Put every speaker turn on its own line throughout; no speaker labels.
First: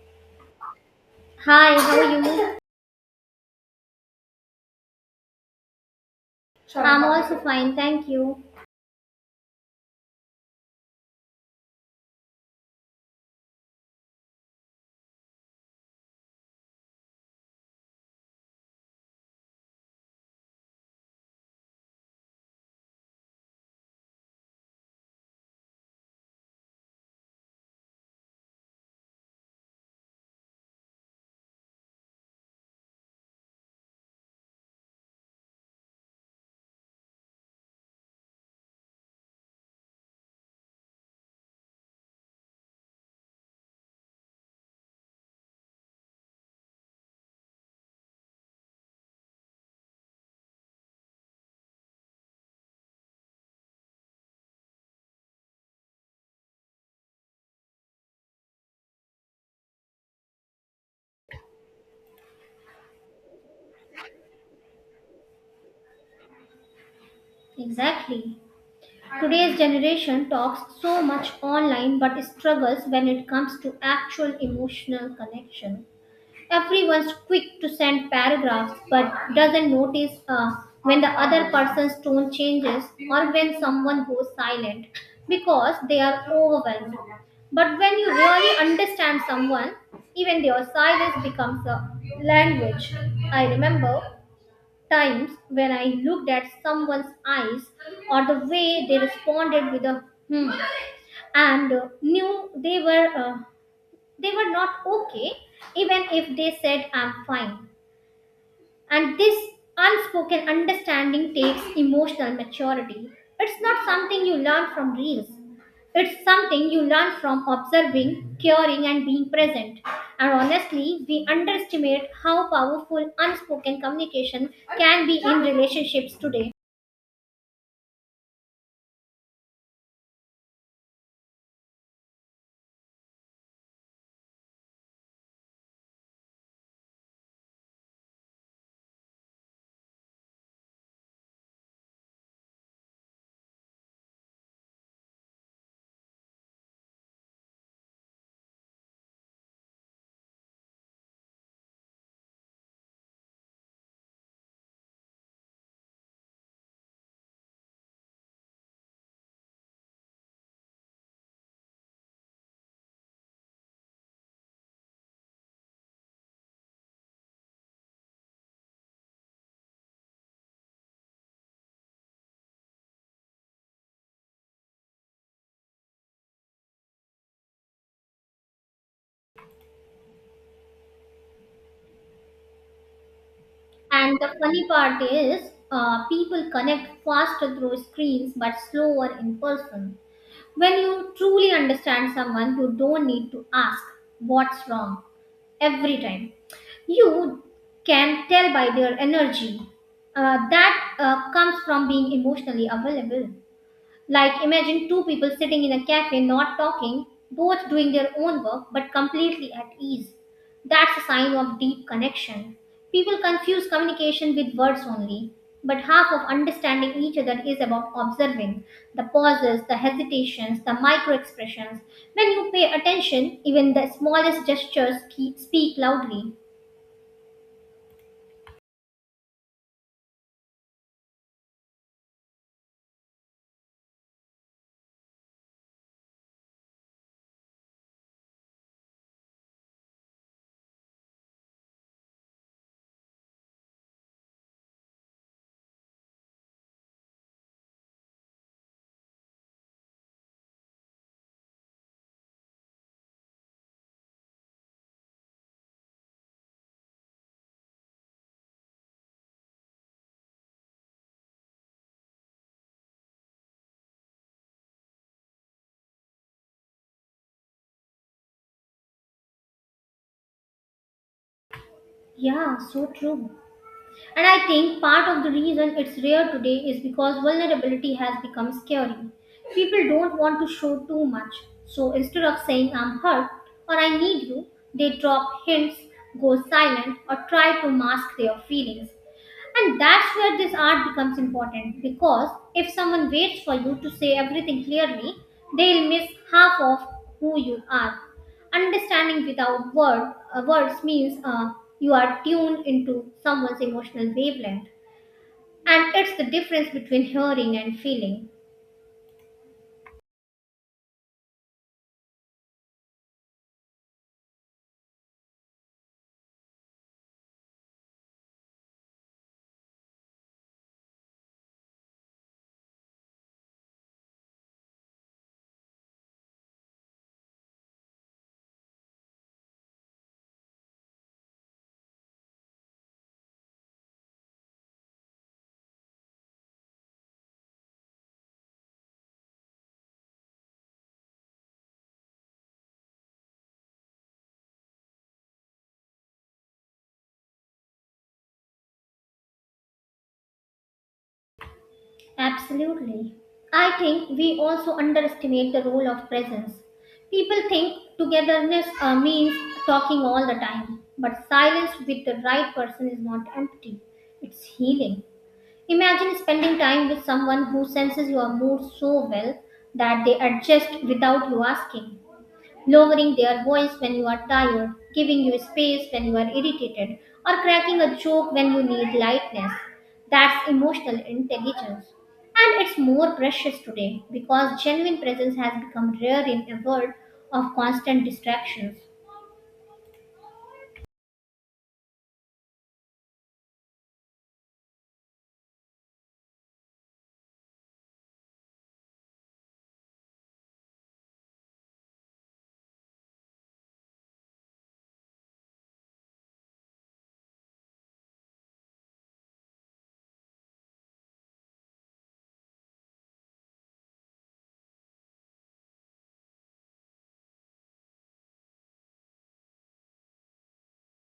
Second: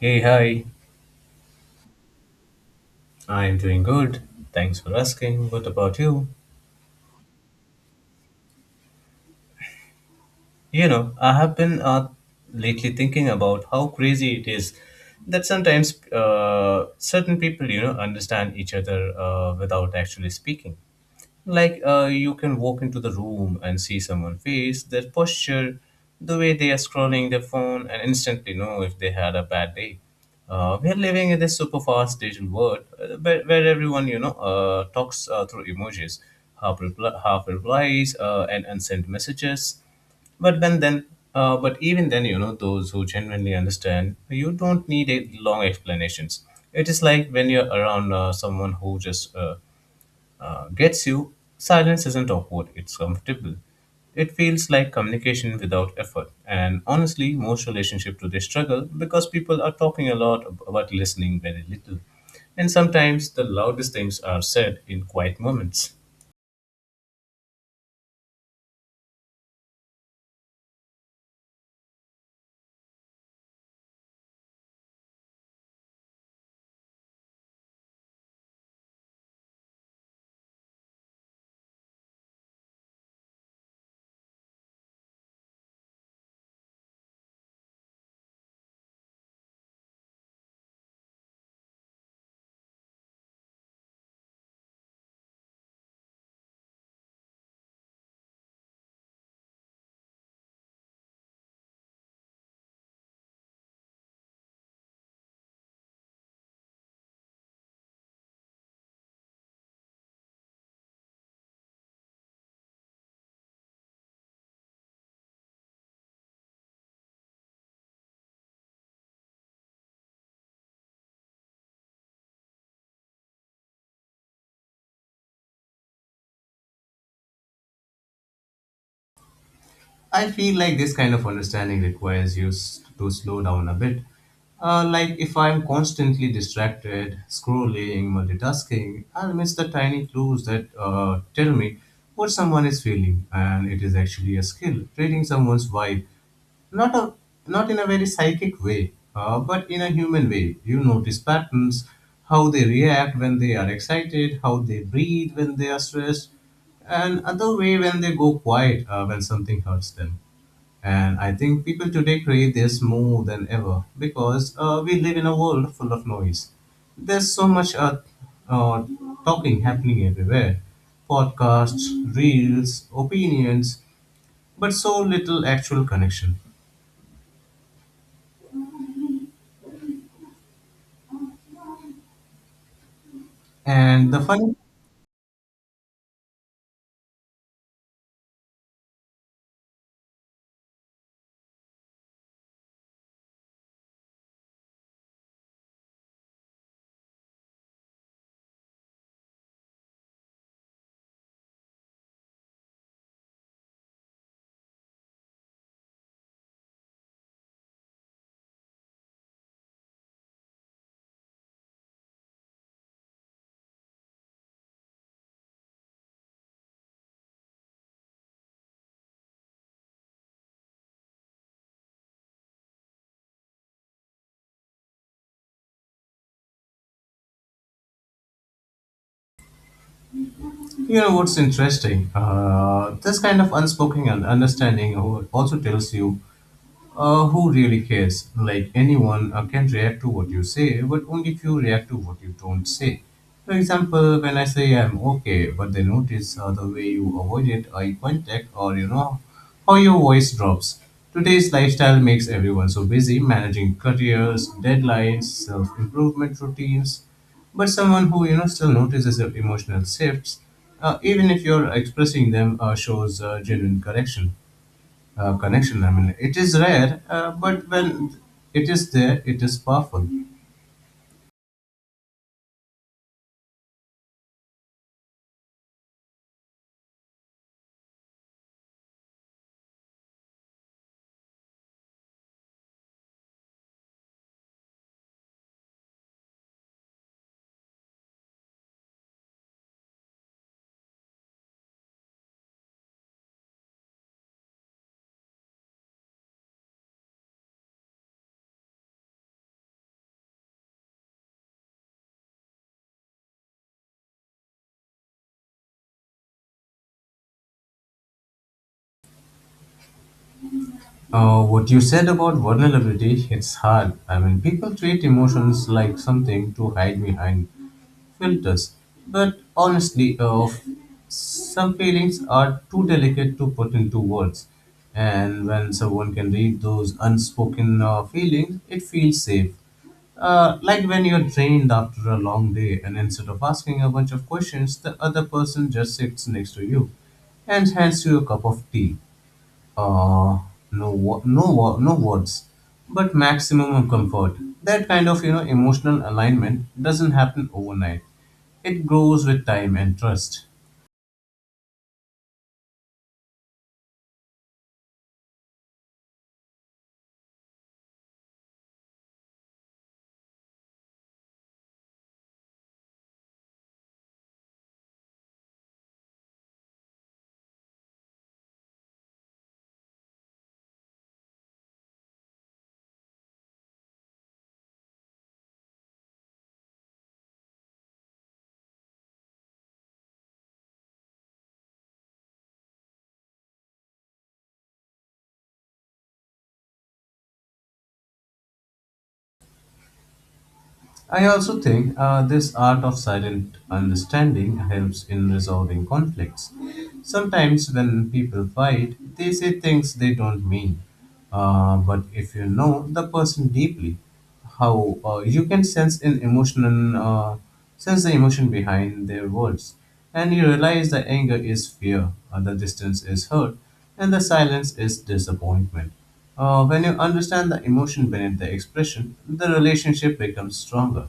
Hey, hi.
Hi, how are you?
I'm doing good. Thanks for asking. What about you?
I'm also fine, thank you.
I have been lately thinking about how crazy it is that sometimes certain people, understand each other without actually speaking. Like you can walk into the room and see someone's face, their posture, the way they are scrolling their phone, and instantly know if they had a bad day. We are living in this super fast digital world where everyone talks through emojis, half replies, and unsent messages. But when then, but even then, those who genuinely understand, you don't need a long explanations. It is like when you're around someone who just gets you, silence isn't awkward, it's comfortable. It feels like communication without effort. And honestly, most relationships today struggle because people are talking but listening very little. And sometimes the loudest things are said in quiet moments.
Exactly. Today's generation talks so much online but struggles when it comes to actual emotional connection. Everyone's quick to send paragraphs but doesn't notice when the other person's tone changes or when someone goes silent because they are overwhelmed. But when you really understand someone, even their silence becomes a language. I remember times when I looked at someone's eyes or the way they responded with a hmm and knew they were not okay even if they said I'm fine. And this unspoken understanding takes emotional maturity. It's not something you learn from reels. It's something you learn from observing, caring, and being present. And honestly, we underestimate how powerful unspoken communication can be in relationships today.
I feel like this kind of understanding requires to slow down a bit. Like if I'm constantly distracted, scrolling, multitasking, I'll miss the tiny clues that tell me what someone is feeling. And it is actually a skill, reading someone's vibe, not a, not in a very psychic way, but in a human way. You notice patterns: how they react when they are excited, how they breathe when they are stressed, and other way when they go quiet when something hurts them. And I think people today crave this more than ever because we live in a world full of noise. There's so much uh, talking happening everywhere: podcasts, reels, opinions, but so little actual connection. And
And
the
the
funny,
funny part is, people connect faster through screens but slower in person. When you truly understand someone, you don't need to ask what's wrong every time. You can tell by their energy, that comes from being emotionally available. Like, imagine two people sitting in a cafe, not talking, both doing their own work, but completely at ease. That's a sign of deep connection. People confuse communication with words only, but half of understanding each other is about observing the pauses, the hesitations, the micro expressions. When you pay attention, even the smallest gestures speak loudly.
you know, what's interesting? This kind of understanding also tells you who really cares. Like anyone can react to what you say, but only few react to what you don't say. For example, when I say I'm okay, but they notice the way you avoided eye contact, or you know how your voice drops. Today's lifestyle makes everyone so busy managing careers, deadlines, self-improvement routines. But someone who, you know, still notices your emotional shifts, even if you're expressing them, shows genuine correction connection. I mean, it is rare, but when it is there, it is powerful.
Yeah, so true. And I think part of the reason it's rare today is because vulnerability has become scary. People don't want to show too much. So instead of saying I'm hurt or I need you, they drop hints, go silent, or try to mask their feelings. And that's where this art becomes important because if someone waits for you to say everything clearly, they'll miss half of who you are. Understanding without words means you are tuned into someone's emotional wavelength. And it's the difference between hearing and feeling.
What you said about vulnerability, its hard. I mean, people treat emotions like something to hide behind filters. But honestly, some feelings are too delicate to put into words. And when someone can read those unspoken feelings, it feels safe. Like when you're drained after a long day, and instead of asking a bunch of questions, the other person just sits next to you and hands you a cup of tea. Uh, no words, but maximum of comfort. That kind of, you know, emotional alignment doesn't happen overnight. It grows with time and trust.
Absolutely. I think we also underestimate the role of presence. People think togetherness means talking all the time, but silence with the right person is not empty, it's healing. Imagine spending time with someone who senses your mood so well that they adjust without you asking, lowering their voice when you are tired, giving you space when you are irritated, or cracking a joke when you need lightness. That's emotional intelligence. And it's more precious today because genuine presence has become rare in a world of constant distractions.
I also think this art of silent understanding helps in resolving conflicts. Sometimes, when people fight, they say things they don't mean. But if you know the person deeply, how you can sense an emotional sense the emotion behind their words, and you realize the anger is fear, the distance is hurt, and the silence is disappointment. When you understand the emotion beneath the expression, the relationship becomes stronger,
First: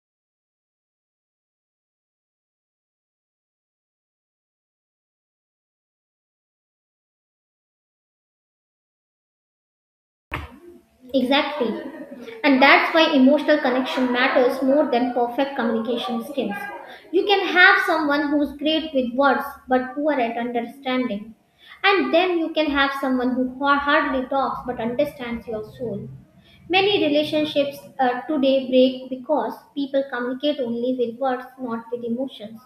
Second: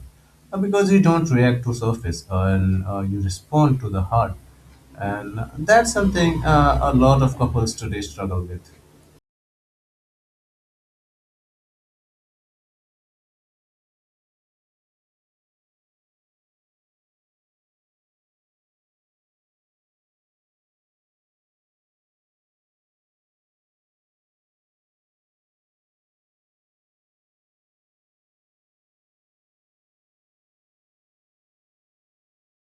Because you don't react to surface, and you respond to the heart. And that's something a lot of couples today struggle with.
Exactly. And that's why emotional connection matters more than perfect communication skills. You can have someone who's great with words but poor at understanding. And then you can have someone who hardly talks but understands your soul. Many relationships today break because people communicate only with words, not with emotions.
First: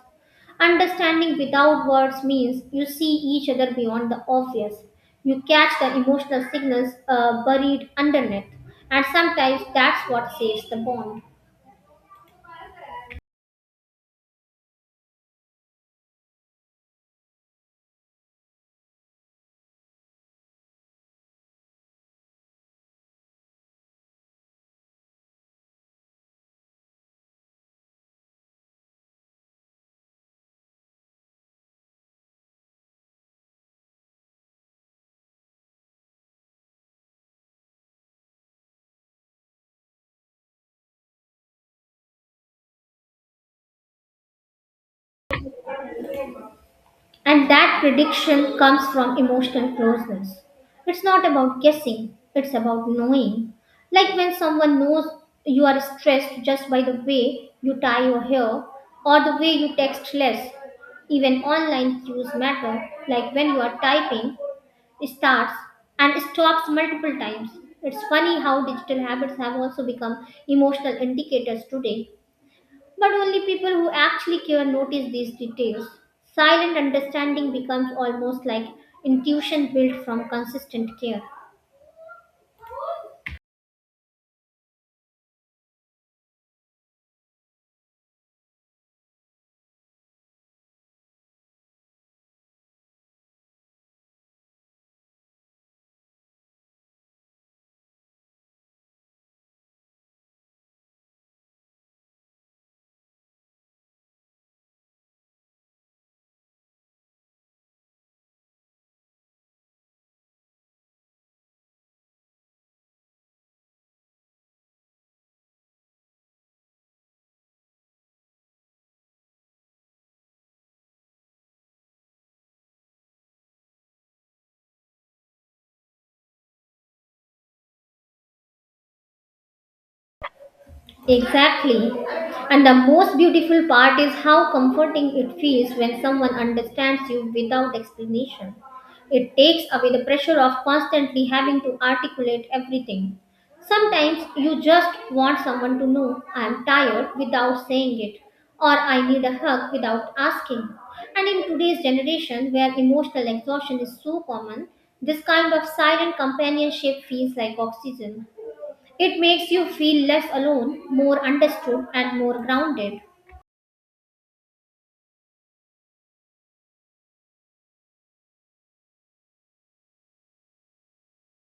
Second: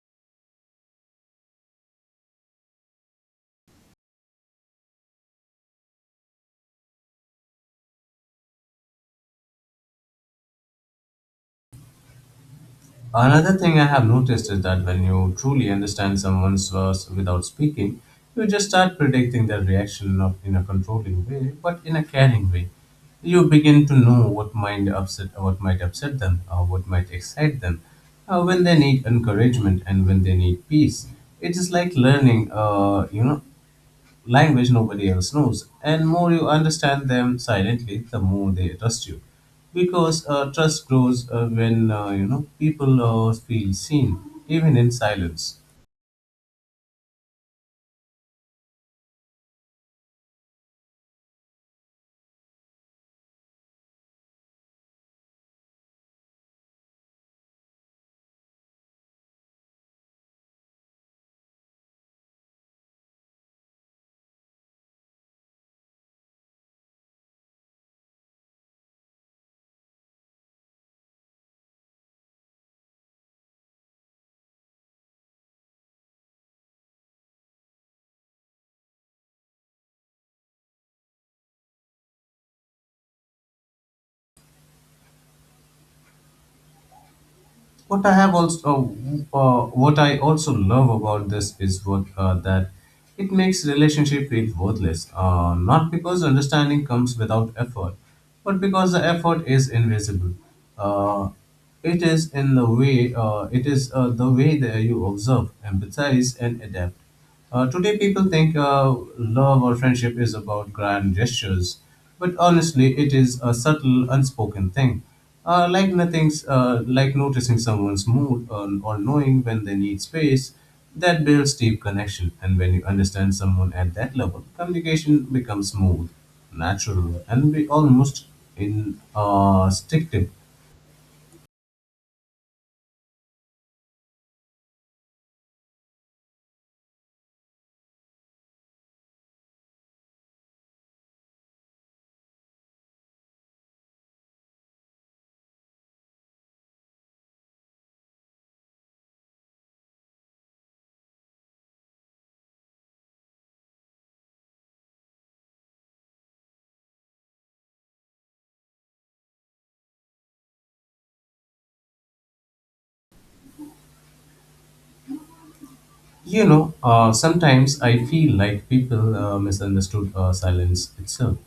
Understanding without words means you see each other beyond the obvious. You catch the emotional signals buried underneath, and sometimes that's what saves the bond.
Another thing I have noticed is that when you truly understand someone's verse without speaking, you just start predicting their reaction, not in a controlling way, but in a caring way. You begin to know what might upset them, or what might excite them, when they need encouragement and when they need peace. It is like learning, language nobody else knows. And more you understand them silently, the more they trust you. Because trust grows when, you know, people feel seen, even in silence.
And that prediction comes from emotional closeness. It's not about guessing, it's about knowing. Like when someone knows you are stressed just by the way you tie your hair or the way you text less. Even online cues matter, like when you are typing, starts and stops multiple times. It's funny how digital habits have also become emotional indicators today. But only people who actually care notice these details. Silent understanding becomes almost like intuition built from consistent care.
What I have also, what I also love about this is what that it makes relationship feel worthless. Not because understanding comes without effort, but because the effort is invisible. Uh, it is in the way. It is the way that you observe, empathize, and adapt. Today, people think love or friendship is about grand gestures, but honestly, it is a subtle, unspoken thing. Like nothing's like noticing someone's mood, or knowing when they need space, that builds deep connection. And when you understand someone at that level, communication becomes smooth, natural, and be almost instinctive.
Exactly. And the most beautiful part is how comforting it feels when someone understands you without explanation. It takes away the pressure of constantly having to articulate everything. Sometimes you just want someone to know I'm tired without saying it, or I need a hug without asking. And in today's generation, where emotional exhaustion is so common, this kind of silent companionship feels like oxygen. It makes you feel less alone, more understood, and more grounded.
You know, sometimes I feel like people misunderstood silence itself.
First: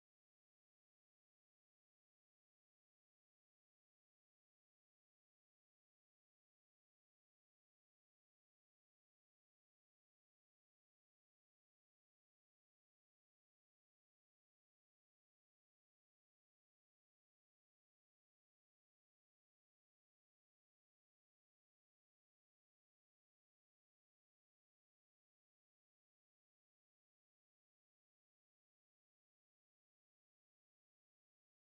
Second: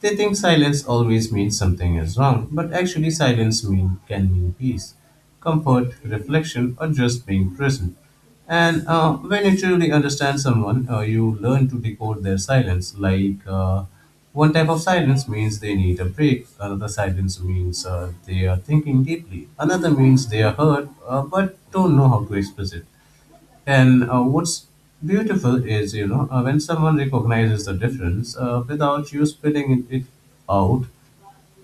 They think silence always means something is wrong, but actually, can mean peace, comfort, reflection, or just being present. And when you truly understand someone, you learn to decode their silence. Like one type of silence means they need a break, another silence means they are thinking deeply, another means they are hurt but don't know how to express it. And what's beautiful is, when someone recognizes the difference without you spitting it, it out.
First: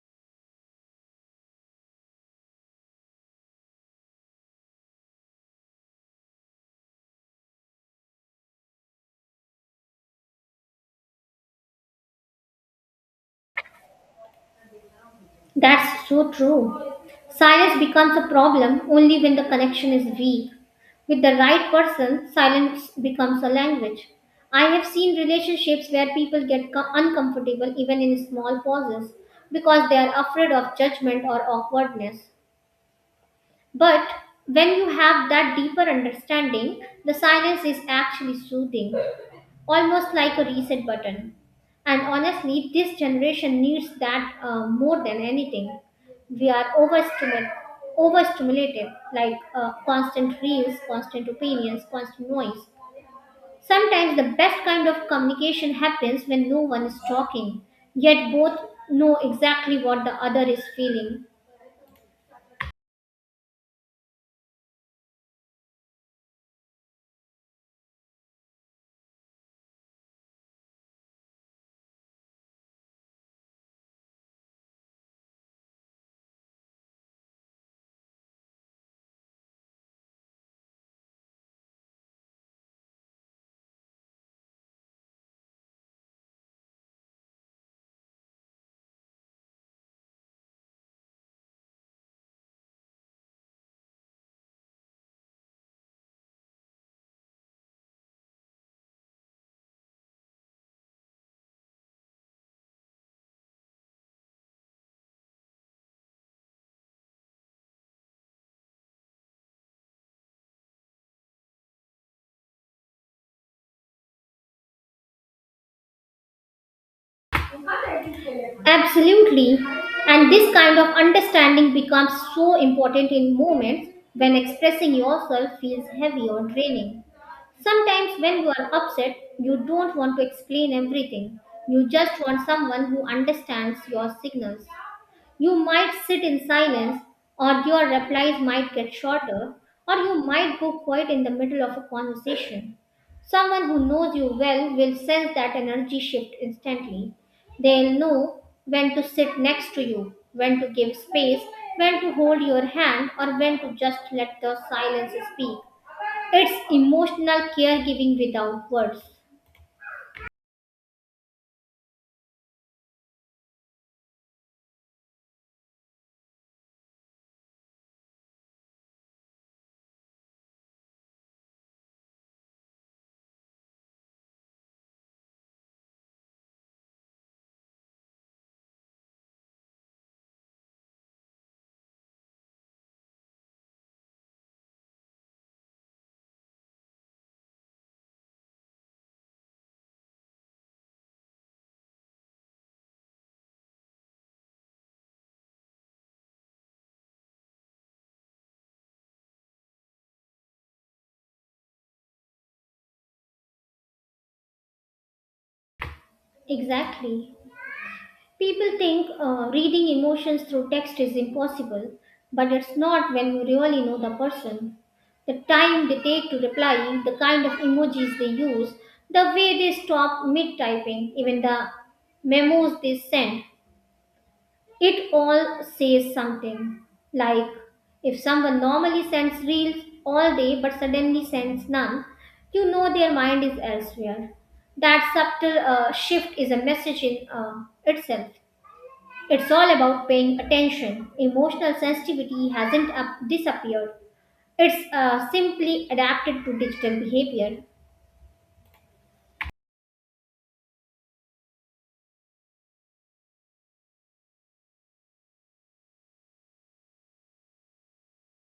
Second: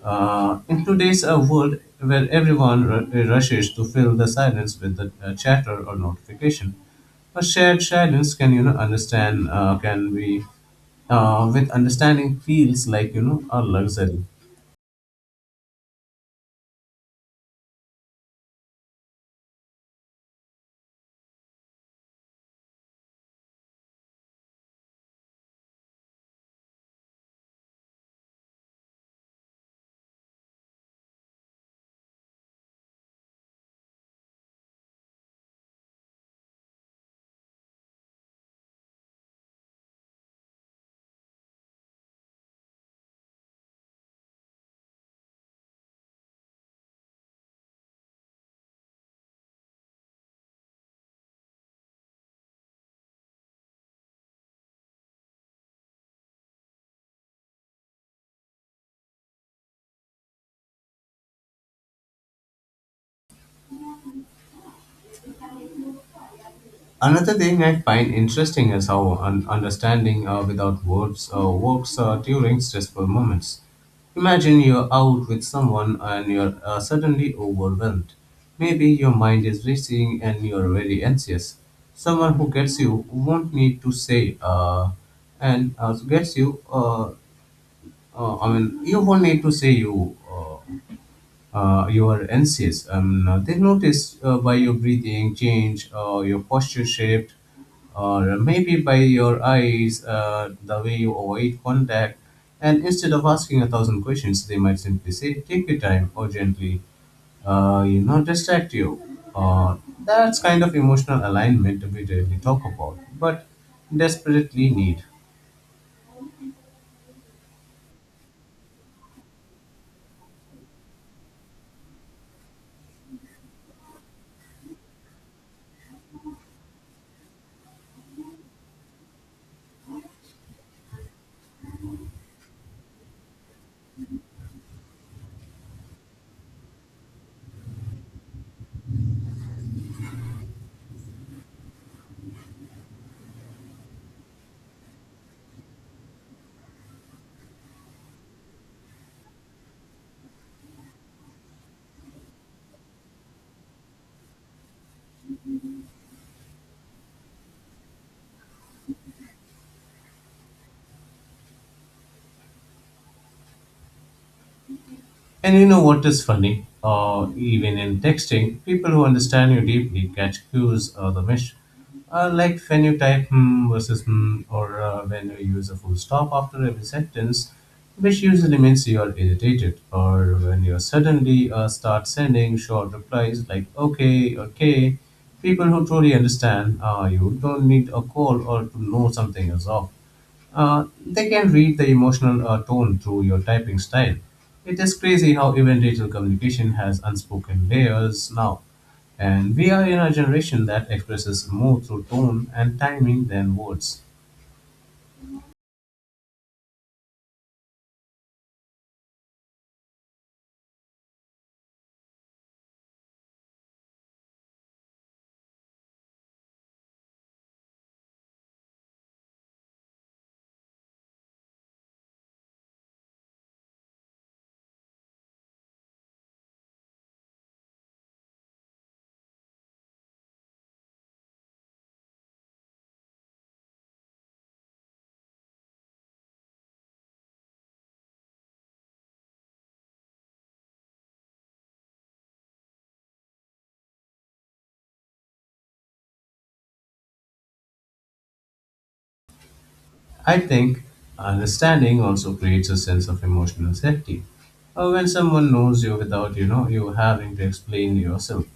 In today's world where everyone rushes to fill the silence with the chatter or notification, a shared silence can be, with understanding, feels like, you know, a luxury.
That's so true. Silence becomes a problem only when the connection is weak. With the right person, silence becomes a language. I have seen relationships where people get uncomfortable even in small pauses because they are afraid of judgment or awkwardness. But when you have that deeper understanding, the silence is actually soothing, almost like a reset button. And honestly, this generation needs that, more than anything. We are overstimulated like constant reels, constant opinions, constant noise. Sometimes the best kind of communication happens when no one is talking, yet both know exactly what the other is feeling.
Another thing I find interesting is how understanding without words works during stressful moments. Imagine you're out with someone and you're suddenly overwhelmed. Maybe your mind is racing and you're very anxious. Someone who gets you won't need to say, and uh, gets you, uh, I mean, you won't need to say your NCS. They notice by your breathing change, your posture shift, or maybe by your eyes, the way you avoid contact. And instead of asking a thousand questions, they might simply say, "Take your time," or gently, distract you. Uh, that's kind of emotional alignment we rarely talk about, but desperately need.
Absolutely. And this kind of understanding becomes so important in moments when expressing yourself feels heavy or draining. Sometimes, when you are upset, you don't want to explain everything. You just want someone who understands your signals. You might sit in silence, or your replies might get shorter, or you might go quiet in the middle of a conversation. Someone who knows you well will sense that energy shift instantly. They'll know when to sit next to you, when to give space, when to hold your hand, or when to just let the silence speak. It's emotional caregiving without words.
And you know what is funny? Even in texting, people who understand you deeply catch cues of the mish. Like when you type hmm versus hmm, or when you use a full stop after every sentence, which usually means you are irritated, or when you suddenly start sending short replies like okay, okay. People who truly understand, you don't need a call or to know something is off. They can read the emotional tone through your typing style. It is crazy how even digital communication has unspoken layers now. And we are in a generation that expresses more through tone and timing than words.
Exactly. People think reading emotions through text is impossible, but it's not when you really know the person. The time they take to reply, the kind of emojis they use, the way they stop mid typing, even the memos they send, it all says something. Like if someone normally sends reels all day but suddenly sends none, you know their mind is elsewhere. That subtle shift is a message in itself. It's all about paying attention. Emotional sensitivity hasn't disappeared, it's simply adapted to digital behavior.
I think understanding also creates a sense of emotional safety. When someone knows you without you having to explain yourself,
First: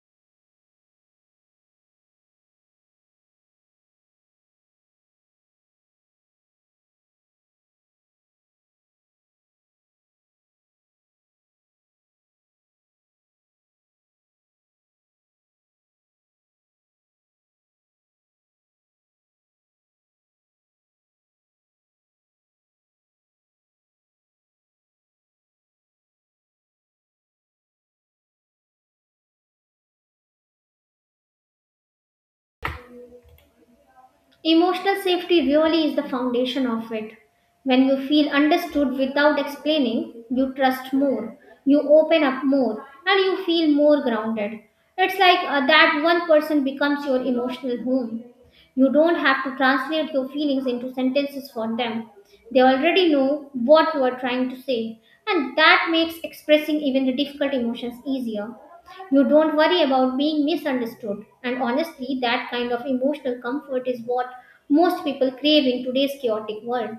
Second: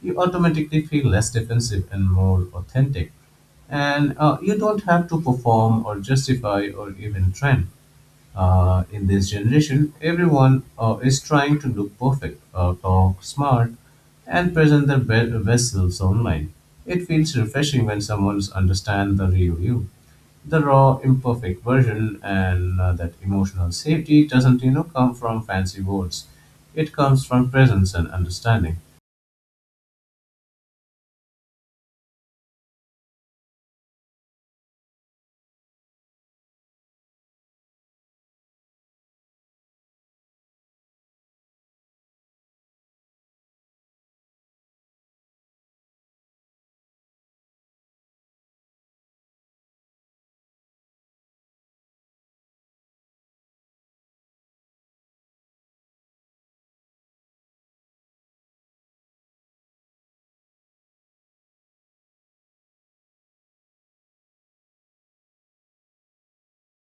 you automatically feel less defensive and more authentic. And you don't have to perform or justify or even trend. In this generation, everyone is trying to look perfect, talk smart, and present their best selves online. It feels refreshing when someone understands the real you, the raw, imperfect version, and that emotional safety doesn't, you know, come from fancy words. It comes from presence and understanding.
Emotional safety really is the foundation of it. When you feel understood without explaining, you trust more, you open up more, and you feel more grounded. It's like that one person becomes your emotional home. You don't have to translate your feelings into sentences for them. They already know what you are trying to say, and that makes expressing even the difficult emotions easier. You don't worry about being misunderstood. And honestly, that kind of emotional comfort is what most people crave in today's chaotic world.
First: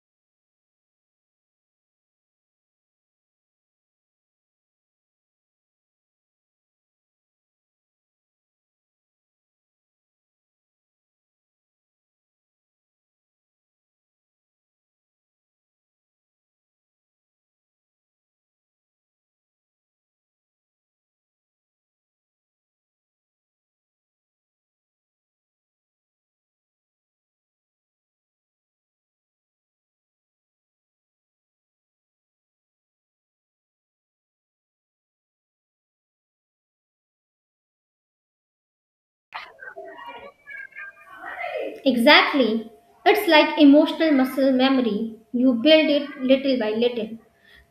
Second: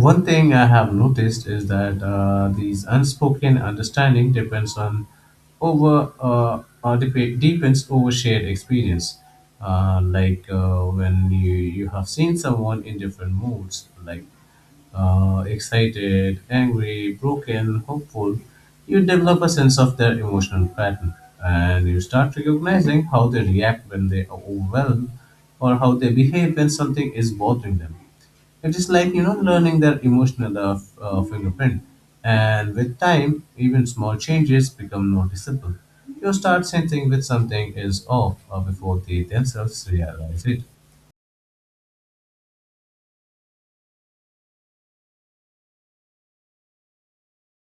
One thing I have noticed is that these unspoken understanding depends on depends over shared experience. Like when you have seen someone in different moods, like excited, angry, broken, hopeful, you develop a sense of their emotional pattern, and you start recognizing how they react when they are overwhelmed, or how they behave when something is bothering them. It is like, you know, learning their emotional fingerprint, and with time, even small changes become noticeable. You start sensing that something is off before they themselves realize it.
Exactly. It's like emotional muscle memory. You build it little by little.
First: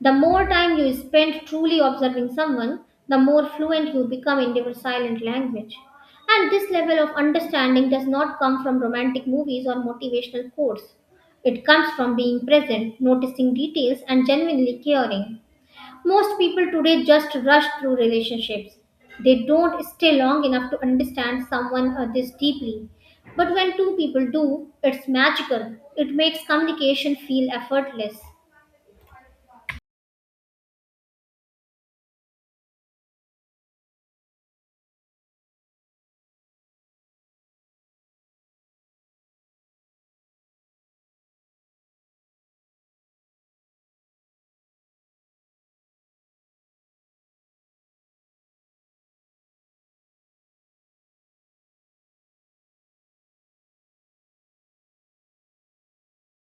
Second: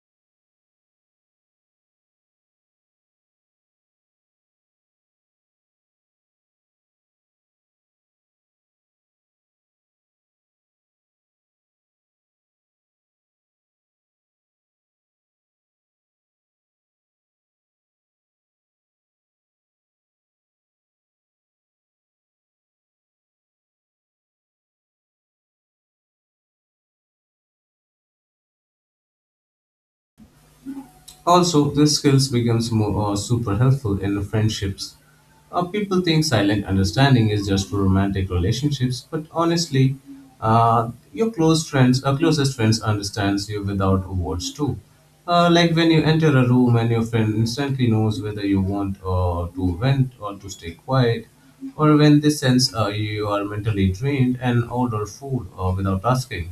The more time you spend truly observing someone, the more fluent you become in their silent language. And this level of understanding does not come from romantic movies or motivational quotes. It comes from being present, noticing details, and genuinely caring. Most people today just rush through relationships. They don't stay long enough to understand someone or this deeply. But when two people do, it's magical. It makes communication feel effortless.
Also, these skills becomes more super helpful in friendships. People think silent understanding is just for romantic relationships, but honestly, closest friends, understands you without words too. Like when you enter a room and your friend instantly knows whether you want to vent or to stay quiet, or when they sense you are mentally drained and order food without asking.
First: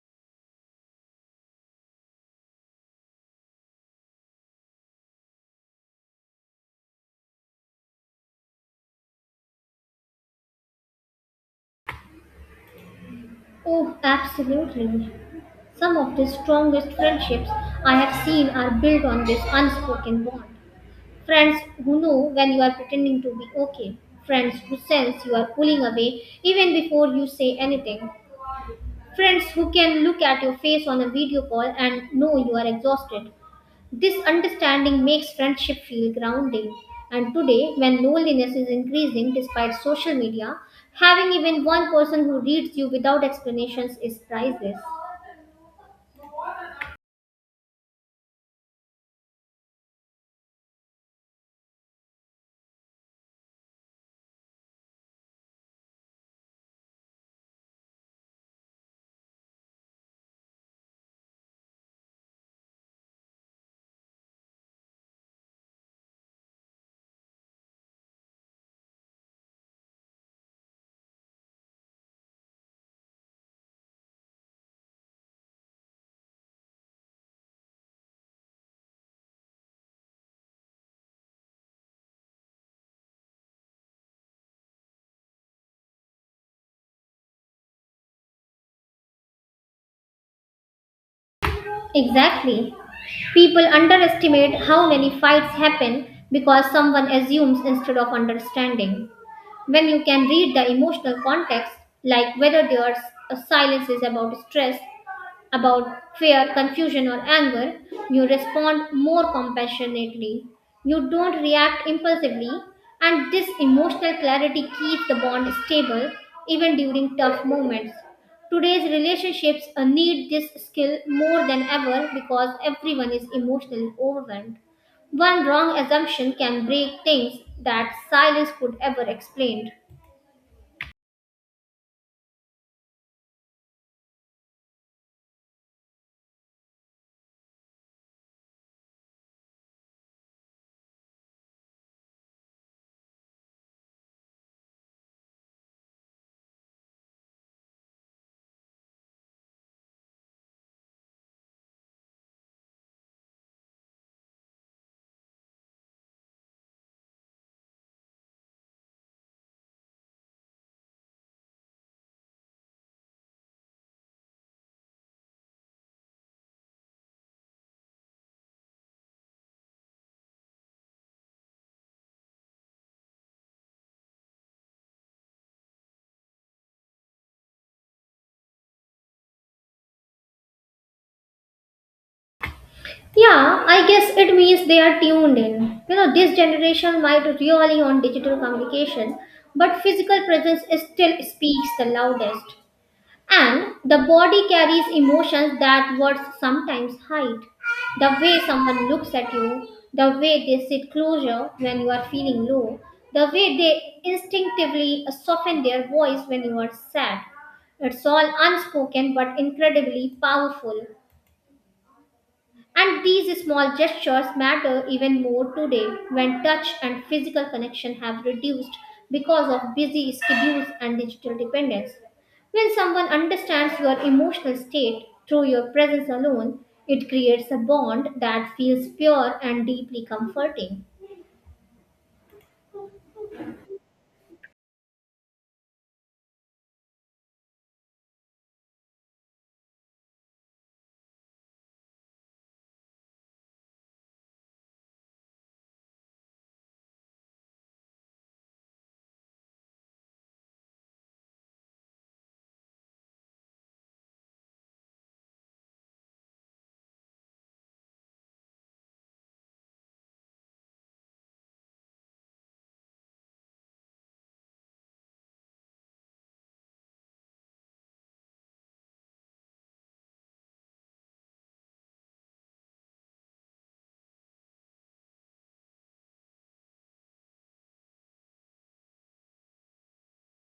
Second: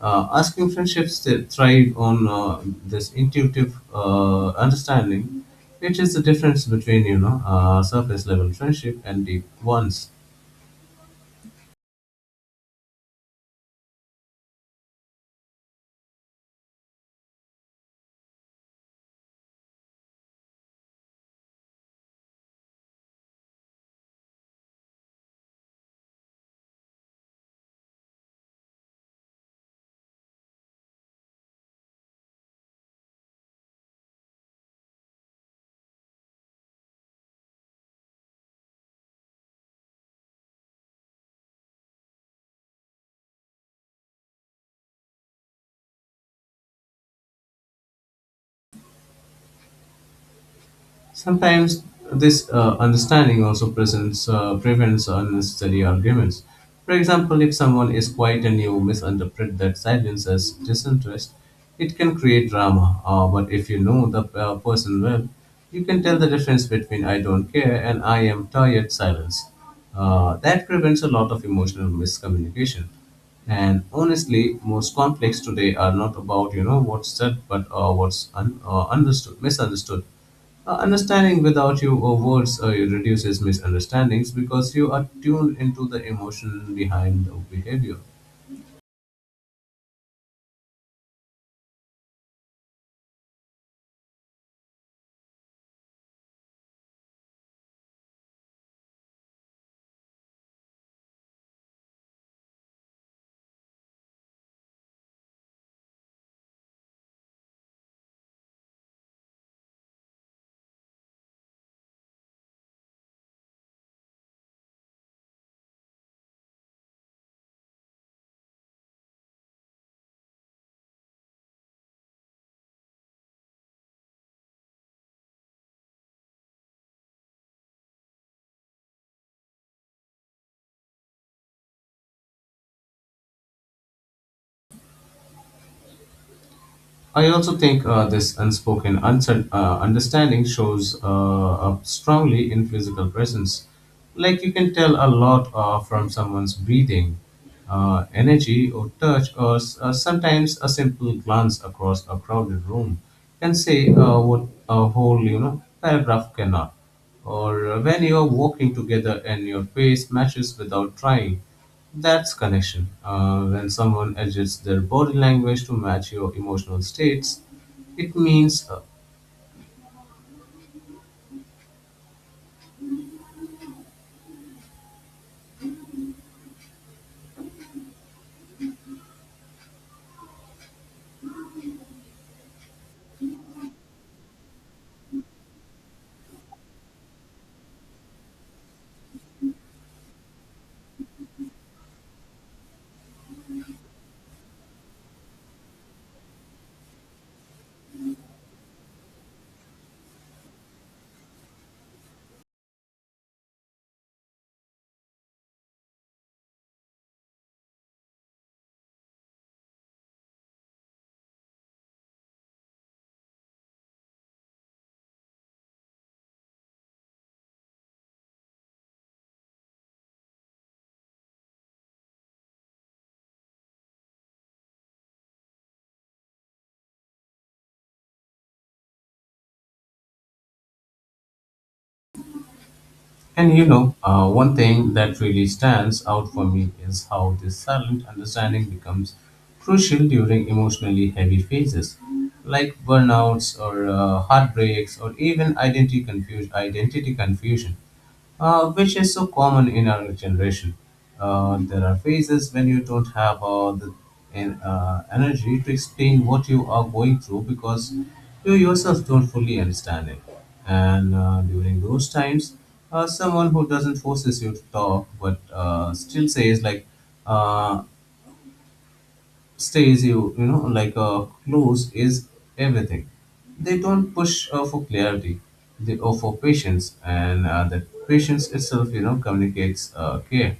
Asking friendships that thrive on this intuitive understanding, which is the difference between, you know, surface level friendship and deep ones.
Oh, absolutely. Some of the strongest friendships I have seen are built on this unspoken bond. Friends who know when you are pretending to be okay. Friends who sense you are pulling away even before you say anything. Friends who can look at your face on a video call and know you are exhausted. This understanding makes friendship feel grounding. And today, when loneliness is increasing despite social media, having even one person who reads you without explanations is priceless.
Sometimes this understanding also prevents unnecessary arguments. For example, if someone is quiet and you misinterpret that silence as disinterest, it can create drama. But if you know the person well, you can tell the difference between I don't care and I am tired silence. That prevents a lot of emotional miscommunication. And honestly, most conflicts today are not about what's said, but understood, misunderstood. Understanding without your words reduces misunderstandings because you are tuned into the emotion behind the behavior.
Exactly. People underestimate how many fights happen because someone assumes instead of understanding. When you can read the emotional context, like whether their silence is about stress, about fear, confusion, or anger, you respond more compassionately. You don't react impulsively, and this emotional clarity keeps the bond stable even during tough moments. Today's relationships need this skill more than ever because everyone is emotionally overwhelmed. One wrong assumption can break things that silence could ever explain.
I also think this unspoken understanding shows up strongly in physical presence. Like you can tell a lot from someone's breathing, energy, or touch, or sometimes a simple glance across a crowded room can say what a whole paragraph cannot. Or when you are walking together and your face matches without trying, that's connection. When someone adjusts their body language to match your emotional states, it means uh.
Yeah, I guess it means they are tuned in. You know, this generation might really on digital communication, but physical presence is still speaks the loudest. And the body carries emotions that words sometimes hide. The way someone looks at you, the way they sit closer when you are feeling low, the way they instinctively soften their voice when you are sad. It's all unspoken but incredibly powerful. And these small gestures matter even more today when touch and physical connection have reduced because of busy schedules and digital dependence. When someone understands your emotional state through your presence alone, it creates a bond that feels pure and deeply comforting.
And one thing that really stands out for me is how this silent understanding becomes crucial during emotionally heavy phases, like burnouts or heartbreaks or even identity confusion. Identity confusion which is so common in our generation. There are phases when you don't have the energy to explain what you are going through because you yourself don't fully understand it. And during those times, someone who doesn't forces you to talk but still says like uh, stays you you know like close is everything. They don't push for clarity, they or for patience, and that patience itself communicates care.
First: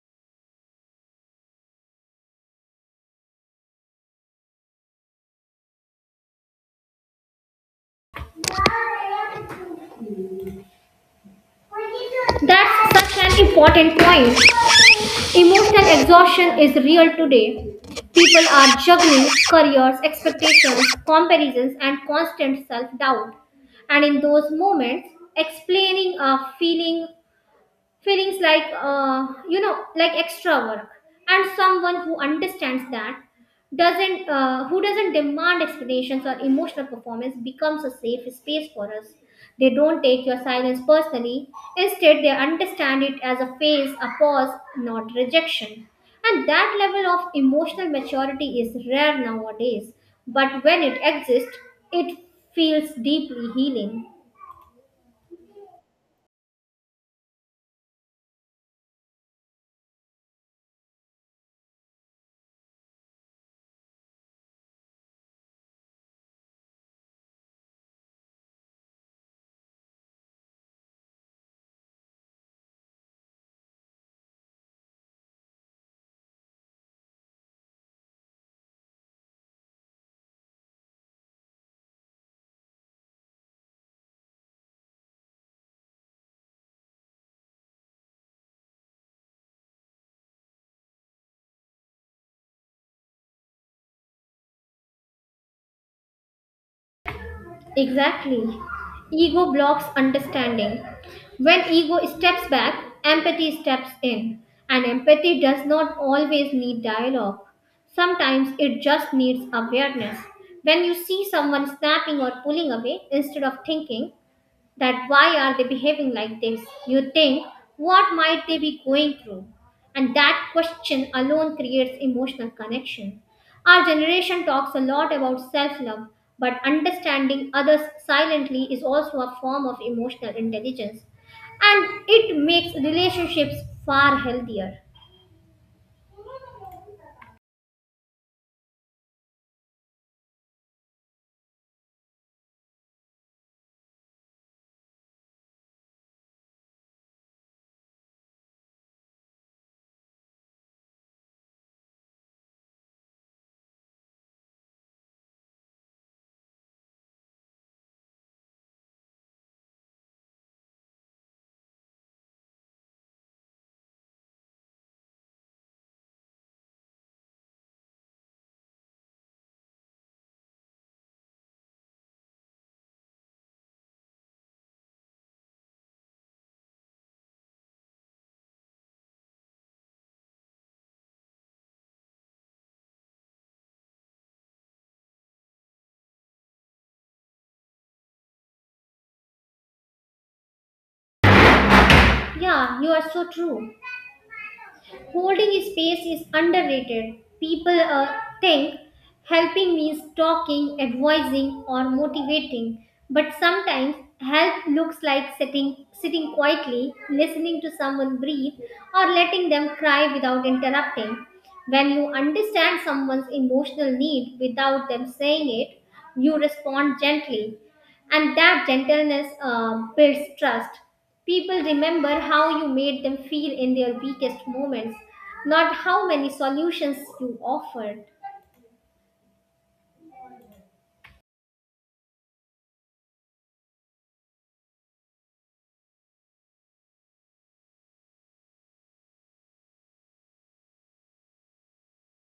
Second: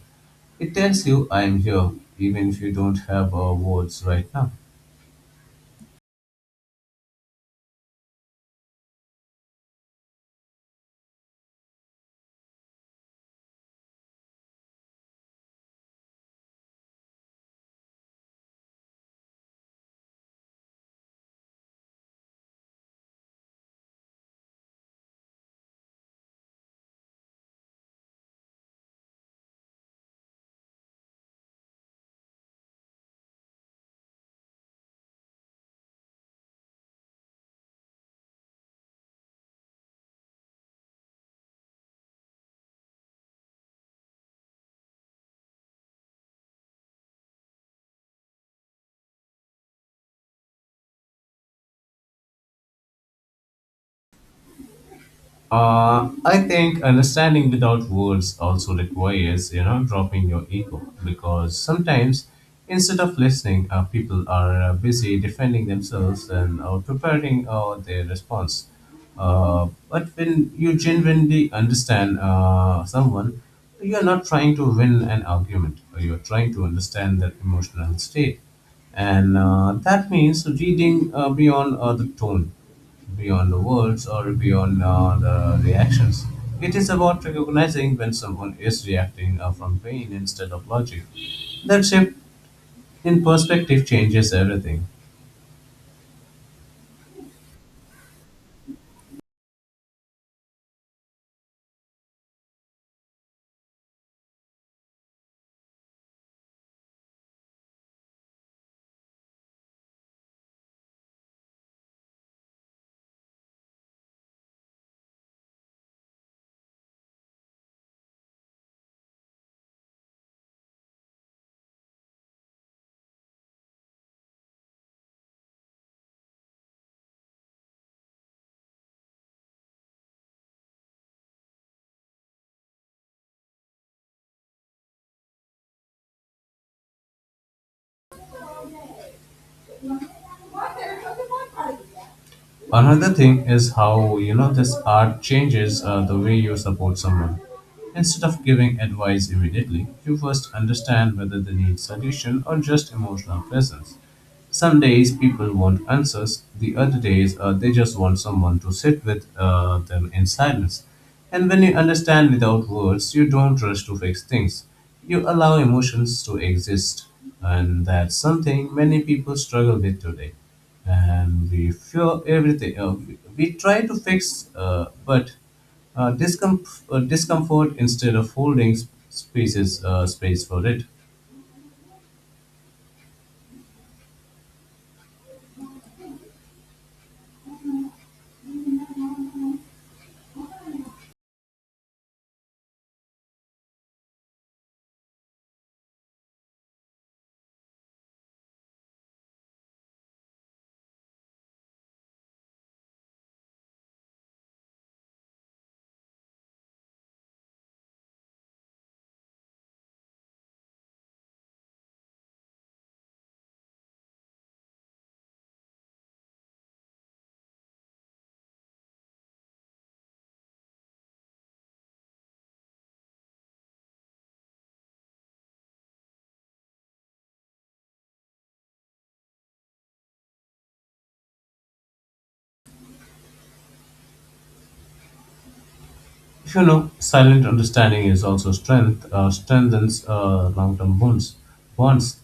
It tells you I am here even if you don't have words right now.
That's such an important point. Emotional exhaustion is real today. People are juggling careers, expectations, comparisons, and constant self doubt. And in those moments, explaining a feelings like, you know, like extra work, and someone who understands that doesn't who doesn't demand explanations or emotional performance becomes a safe space for us. They don't take your silence personally, instead they understand it as a phase, a pause, not rejection. And that level of emotional maturity is rare nowadays, but when it exists, it feels deeply healing.
I think understanding without words also requires, dropping your ego because sometimes instead of listening, people are busy defending themselves and preparing their response. But when you genuinely understand someone, you're not trying to win an argument, you're trying to understand their emotional state, and that means reading beyond the tone, beyond the words, or beyond the reactions. It is about recognizing when someone is reacting from pain instead of logic. That shift in perspective changes everything.
Exactly. Ego blocks understanding. When ego steps back, empathy steps in. And empathy does not always need dialogue. Sometimes it just needs awareness. When you see someone snapping or pulling away, instead of thinking, that why are they behaving like this, you think, what might they be going through? And that question alone creates emotional connection. Our generation talks a lot about self love, but understanding others silently is also a form of emotional intelligence, and it makes relationships far healthier.
Another thing is how this art changes the way you support someone. Instead of giving advice immediately, you first understand whether they need solution or just emotional presence. Some days people want answers, the other days they just want someone to sit with them in silence. And when you understand without words, you don't rush to fix things. You allow emotions to exist, and that's something many people struggle with today, and we feel everything. We try to fix, discomfort instead of holding space for it.
Yeah, you are so true. Holding space is underrated. People think helping means talking, advising, or motivating, but sometimes help looks like sitting quietly, listening to someone breathe, or letting them cry without interrupting. When you understand someone's emotional need without them saying it, you respond gently, and that gentleness builds trust. People remember how you made them feel in their weakest moments, not how many solutions you offered.
If silent understanding is also strengthens long-term bonds. Bonds.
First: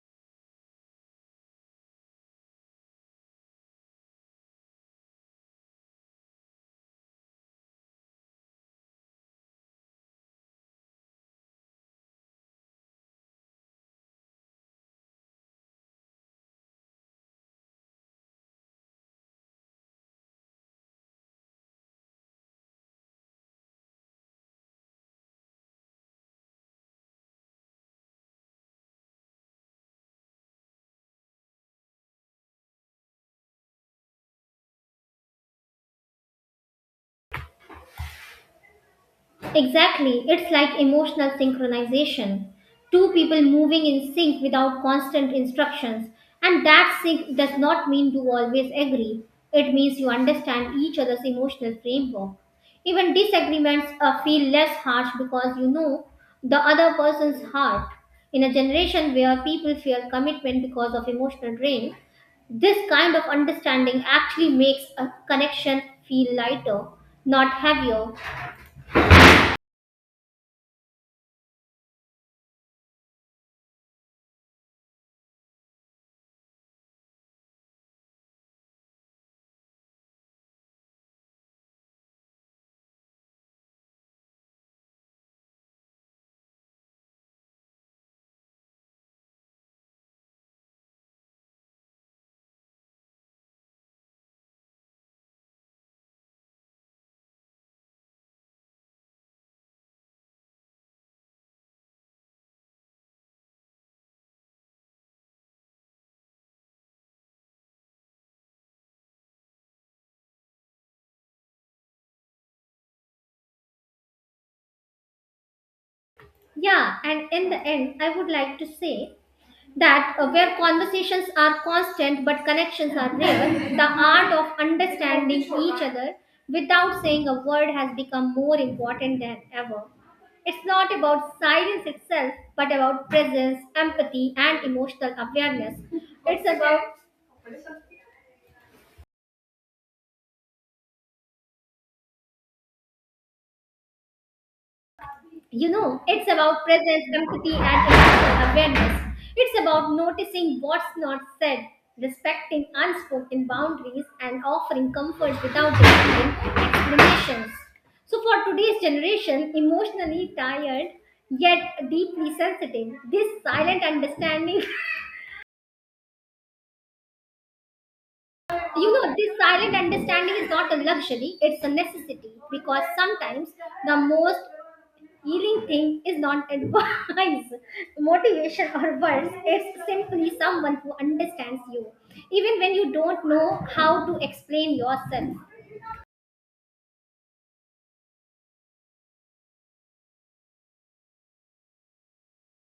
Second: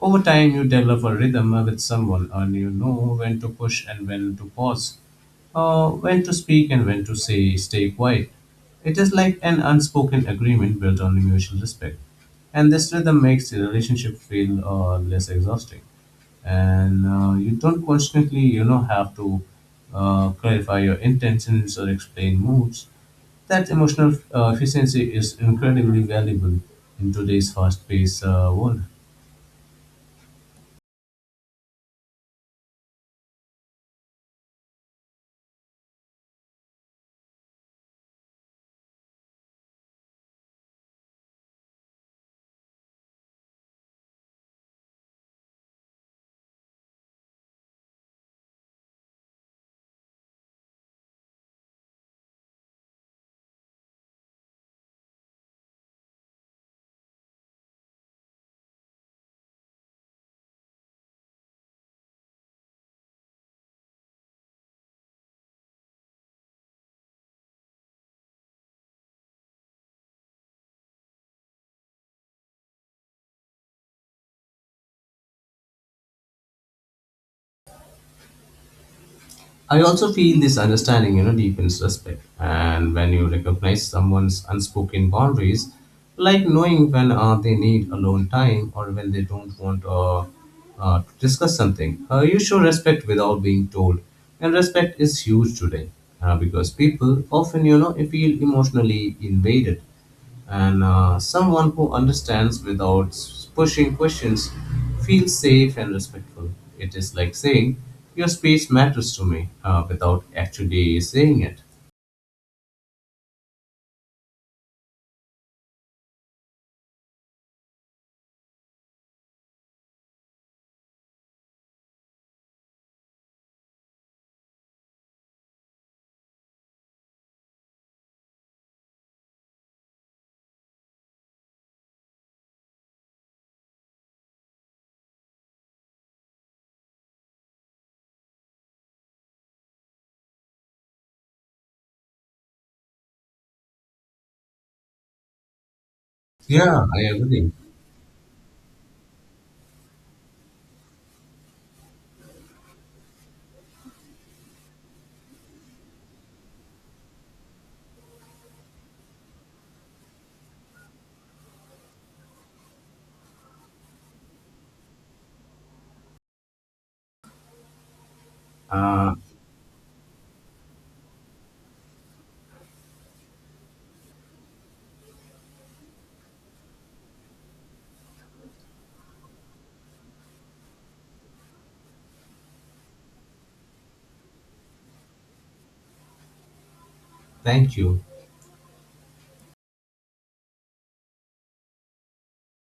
Over time, you develop a rhythm with someone, and you know when to push and when to pause, when to speak and when to say stay quiet. It is like an unspoken agreement built on mutual respect, and this rhythm makes the relationship feel less exhausting, and you don't constantly have to clarify your intentions or explain moods. That emotional efficiency is incredibly valuable in today's fast-paced world.
Exactly, it's like emotional synchronization. Two people moving in sync without constant instructions. And that sync does not mean you always agree, it means you understand each other's emotional framework. Even disagreements feel less harsh because you know the other person's heart. In a generation where people fear commitment because of emotional drain, this kind of understanding actually makes a connection feel lighter, not heavier.
I also feel this understanding, deepens respect. And when you recognize someone's unspoken boundaries, like knowing when they need alone time or when they don't want to discuss something, you show respect without being told. And respect is huge today because people often, feel emotionally invaded, and someone who understands without pushing questions feels safe and respectful. It is like saying, your space matters to me without actually saying it.
Yeah, and in the end, I would like to say that, where conversations are constant but connections are rare, the art of understanding each other without saying a word has become more important than ever. It's not about silence itself, but about presence, empathy, and emotional awareness. It's about— You know, it's about
Yeah, I
presence,
agree.
empathy, and emotional awareness. It's about noticing what's not said, respecting unspoken boundaries, and offering comfort without demanding explanations. So, for today's generation, emotionally tired yet deeply sensitive, this silent understanding You know, this silent understanding is not a luxury, it's a necessity because sometimes the most healing thing is not advice, motivation, or words. It's simply someone who understands you, even when you don't know how to explain yourself.
Thank you.